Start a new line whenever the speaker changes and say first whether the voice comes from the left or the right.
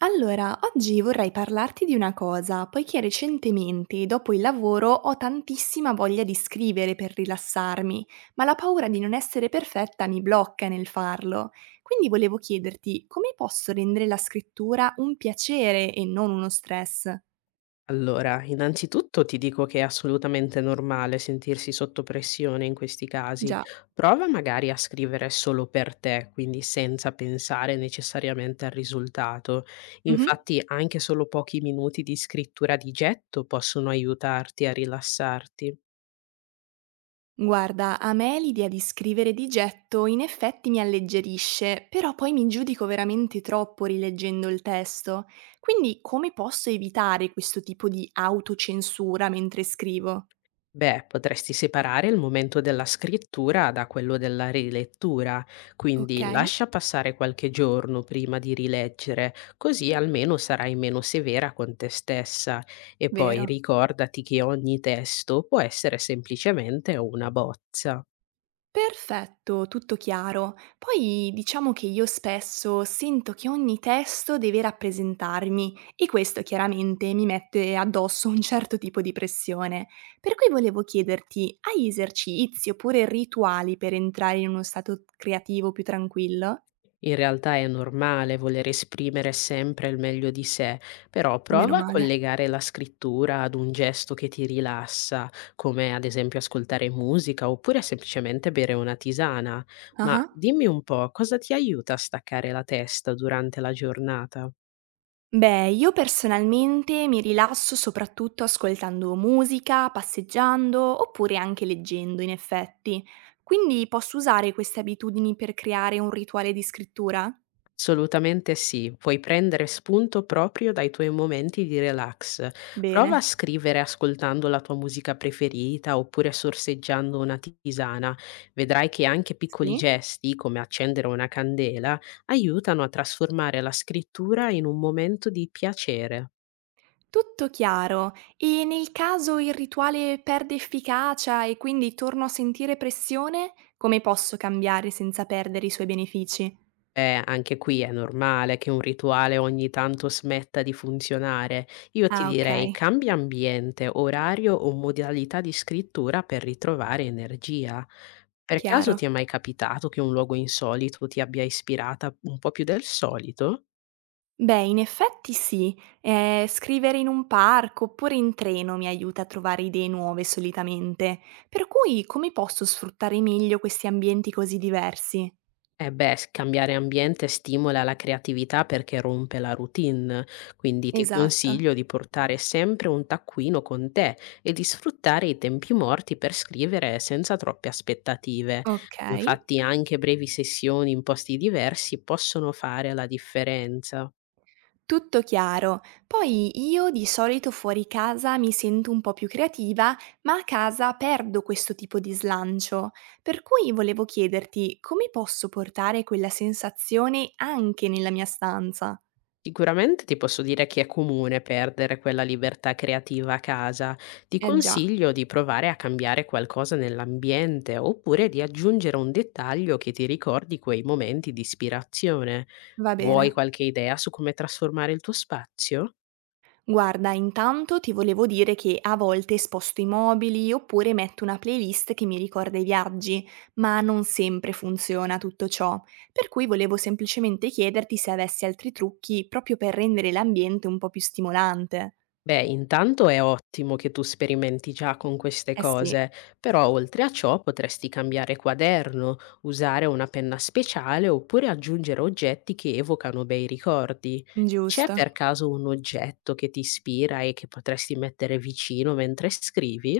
right: Allora, oggi vorrei parlarti di una cosa, poiché recentemente, dopo il lavoro, ho tantissima voglia di scrivere per rilassarmi, ma la paura di non essere perfetta mi blocca nel farlo. Quindi volevo chiederti come posso rendere la scrittura un piacere e non uno stress?
left: Allora, innanzitutto ti dico che è assolutamente normale sentirsi sotto pressione in questi casi.
right: Già.
left: Prova magari a scrivere solo per te, quindi senza pensare necessariamente al risultato.
right: Mhm.
left: Infatti, anche solo pochi minuti di scrittura di getto possono aiutarti a rilassarti.
right: Guarda, a me l'idea di scrivere di getto in effetti mi alleggerisce, però poi mi giudico veramente troppo rileggendo il testo. Quindi come posso evitare questo tipo di autocensura mentre scrivo?
left: Beh, potresti separare il momento della scrittura da quello della rilettura,
right: Ok,
left: quindi lascia passare qualche giorno prima di rileggere, così almeno sarai meno severa con te stessa. E poi
right: vero.
left: ricordati che ogni testo può essere semplicemente una bozza.
right: Perfetto, tutto chiaro. Poi diciamo che io spesso sento che ogni testo deve rappresentarmi e questo chiaramente mi mette addosso un certo tipo di pressione. Per cui volevo chiederti, hai esercizi oppure rituali per entrare in uno stato creativo più tranquillo?
left: In realtà è normale voler esprimere sempre il meglio di sé, però
right: Meno
left: prova a
right: male.
left: collegare la scrittura ad un gesto che ti rilassa, come ad esempio ascoltare musica oppure semplicemente bere una tisana.
right: Ah
left: Ma
right: ah.
left: dimmi un po', cosa ti aiuta a staccare la testa durante la giornata?
right: Beh, io personalmente mi rilasso soprattutto ascoltando musica, passeggiando oppure anche leggendo, in effetti. Quindi posso usare queste abitudini per creare un rituale di scrittura?
left: Assolutamente sì, puoi prendere spunto proprio dai tuoi momenti di relax. Prova a
right: Bene.
left: scrivere ascoltando la tua musica preferita oppure sorseggiando una tisana. Vedrai che anche piccoli
right: Sì?
left: gesti, come accendere una candela, aiutano a trasformare la scrittura in un momento di piacere.
right: Tutto chiaro. E nel caso il rituale perde efficacia e quindi torno a sentire pressione, come posso cambiare senza perdere i suoi benefici?
left: Anche qui è normale che un rituale ogni tanto smetta di funzionare. Io ti
right: Ah, ok,
left: direi cambia ambiente, orario o modalità di scrittura per ritrovare energia. Per caso
right: chiaro.
left: ti è mai capitato che un luogo insolito ti abbia ispirata un po' più del solito?
right: Beh, in effetti sì. Scrivere in un parco oppure in treno mi aiuta a trovare idee nuove solitamente. Per cui come posso sfruttare meglio questi ambienti così diversi?
left: Eh beh, s cambiare ambiente stimola la creatività perché rompe la routine, quindi ti
right: Esatto.
left: consiglio di portare sempre un taccuino con te e di sfruttare i tempi morti per scrivere senza troppe aspettative.
right: Ok.
left: Infatti anche brevi sessioni in posti diversi possono fare la differenza.
right: Tutto chiaro. Poi io di solito fuori casa mi sento un po' più creativa, ma a casa perdo questo tipo di slancio. Per cui volevo chiederti come posso portare quella sensazione anche nella mia stanza?
left: Sicuramente ti posso dire che è comune perdere quella libertà creativa a casa. Ti
right: Eh già,
left: consiglio di provare a cambiare qualcosa nell'ambiente oppure di aggiungere un dettaglio che ti ricordi quei momenti di ispirazione.
right: va
left: Vuoi
right: bene.
left: qualche idea su come trasformare il tuo spazio?
right: Guarda, intanto ti volevo dire che a volte sposto i mobili oppure metto una playlist che mi ricorda i viaggi, ma non sempre funziona tutto ciò, per cui volevo semplicemente chiederti se avessi altri trucchi proprio per rendere l'ambiente un po' più stimolante.
left: Beh, intanto è ottimo che tu sperimenti già con queste
right: Eh sì,
left: cose, però oltre a ciò potresti cambiare quaderno, usare una penna speciale oppure aggiungere oggetti che evocano bei ricordi. C'è
right: giusto.
left: per caso un oggetto che ti ispira e che potresti mettere vicino mentre scrivi?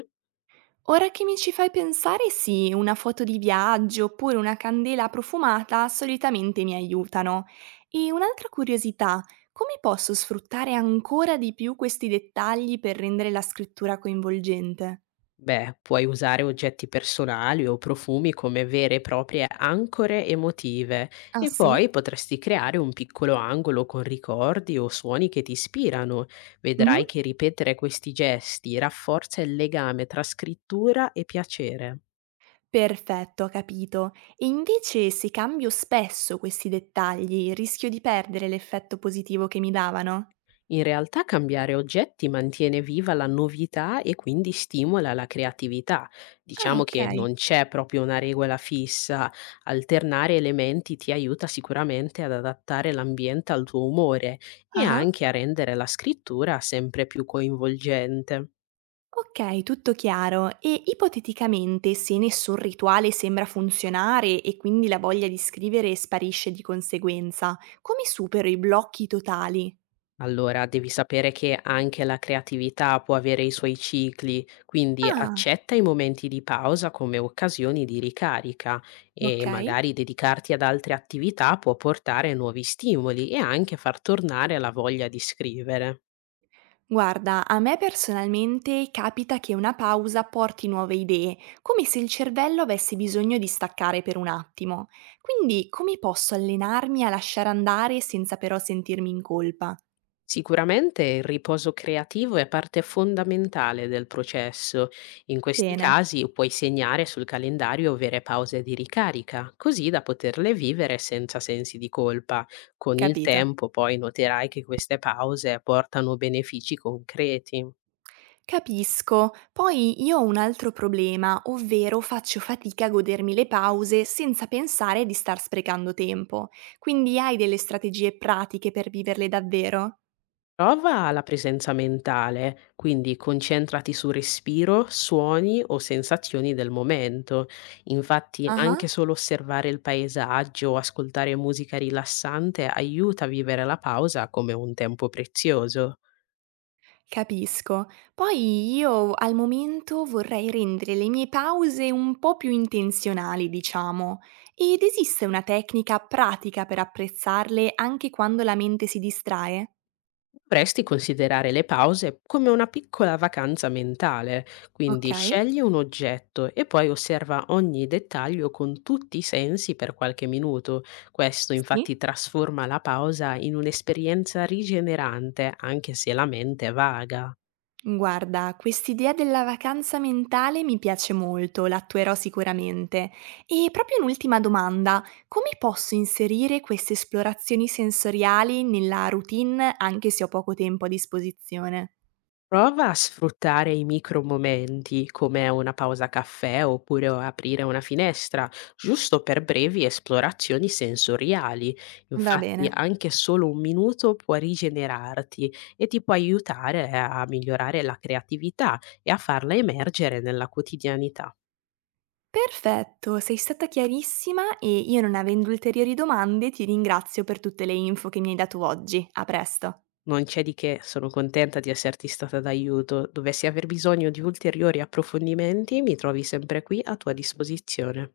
right: Ora che mi ci fai pensare sì, una foto di viaggio oppure una candela profumata solitamente mi aiutano. E un'altra curiosità, come posso sfruttare ancora di più questi dettagli per rendere la scrittura coinvolgente?
left: Beh, puoi usare oggetti personali o profumi come vere e proprie ancore emotive
right: Ah
left: e poi
right: sì?
left: potresti creare un piccolo angolo con ricordi o suoni che ti ispirano.
right: Mhm.
left: Vedrai che ripetere questi gesti rafforza il legame tra scrittura e piacere.
right: Perfetto, ho capito. E invece se cambio spesso questi dettagli, rischio di perdere l'effetto positivo che mi davano?
left: In realtà cambiare oggetti mantiene viva la novità e quindi stimola la creatività.
right: Ah,
left: Diciamo
right: ok.
left: che non c'è proprio una regola fissa, alternare elementi ti aiuta sicuramente ad adattare l'ambiente al tuo umore e
right: Ah.
left: anche a rendere la scrittura sempre più coinvolgente.
right: Ok, tutto chiaro. E ipoteticamente, se nessun rituale sembra funzionare e quindi la voglia di scrivere sparisce di conseguenza, come supero i blocchi totali?
left: Allora, devi sapere che anche la creatività può avere i suoi cicli, quindi
right: Ah,
left: accetta i momenti di pausa come occasioni di ricarica e
right: ok.
left: magari dedicarti ad altre attività può portare nuovi stimoli e anche far tornare la voglia di scrivere.
right: Guarda, a me personalmente capita che una pausa porti nuove idee, come se il cervello avesse bisogno di staccare per un attimo. Quindi, come posso allenarmi a lasciare andare senza però sentirmi in colpa?
left: Sicuramente il riposo creativo è parte fondamentale del processo. In questi
right: Bene,
left: casi puoi segnare sul calendario vere pause di ricarica, così da poterle vivere senza sensi di colpa. Con il
right: capito.
left: tempo poi noterai che queste pause portano benefici concreti.
right: Capisco. Poi io ho un altro problema, ovvero faccio fatica a godermi le pause senza pensare di star sprecando tempo. Quindi hai delle strategie pratiche per viverle davvero?
left: Prova la presenza mentale, quindi concentrati su respiro, suoni o sensazioni del momento. Infatti, anche
right: Ah,
left: solo osservare il paesaggio o ascoltare musica rilassante aiuta a vivere la pausa come un tempo prezioso.
right: capisco. Poi io al momento vorrei rendere le mie pause un po' più intenzionali, diciamo. Ed esiste una tecnica pratica per apprezzarle anche quando la mente si distrae?
left: Dovresti considerare le pause come una piccola vacanza mentale,
right: Ok,
left: quindi scegli un oggetto e poi osserva ogni dettaglio con tutti i sensi per qualche minuto. Questo infatti
right: sì.
left: trasforma la pausa in un'esperienza rigenerante, anche se la mente è vaga.
right: Guarda, quest'idea della vacanza mentale mi piace molto, l'attuerò sicuramente. E proprio un'ultima domanda, come posso inserire queste esplorazioni sensoriali nella routine anche se ho poco tempo a disposizione?
left: Prova a sfruttare i micro momenti, come una pausa caffè oppure aprire una finestra, giusto per brevi esplorazioni sensoriali.
right: Va
left: Infatti
right: bene.
left: anche solo un minuto può rigenerarti e ti può aiutare a migliorare la creatività e a farla emergere nella quotidianità.
right: Perfetto, sei stata chiarissima e io non avendo ulteriori domande ti ringrazio per tutte le info che mi hai dato oggi. A presto.
left: Non c'è di che, sono contenta di esserti stata d'aiuto. Dovessi aver bisogno di ulteriori approfondimenti, mi trovi sempre qui a tua disposizione.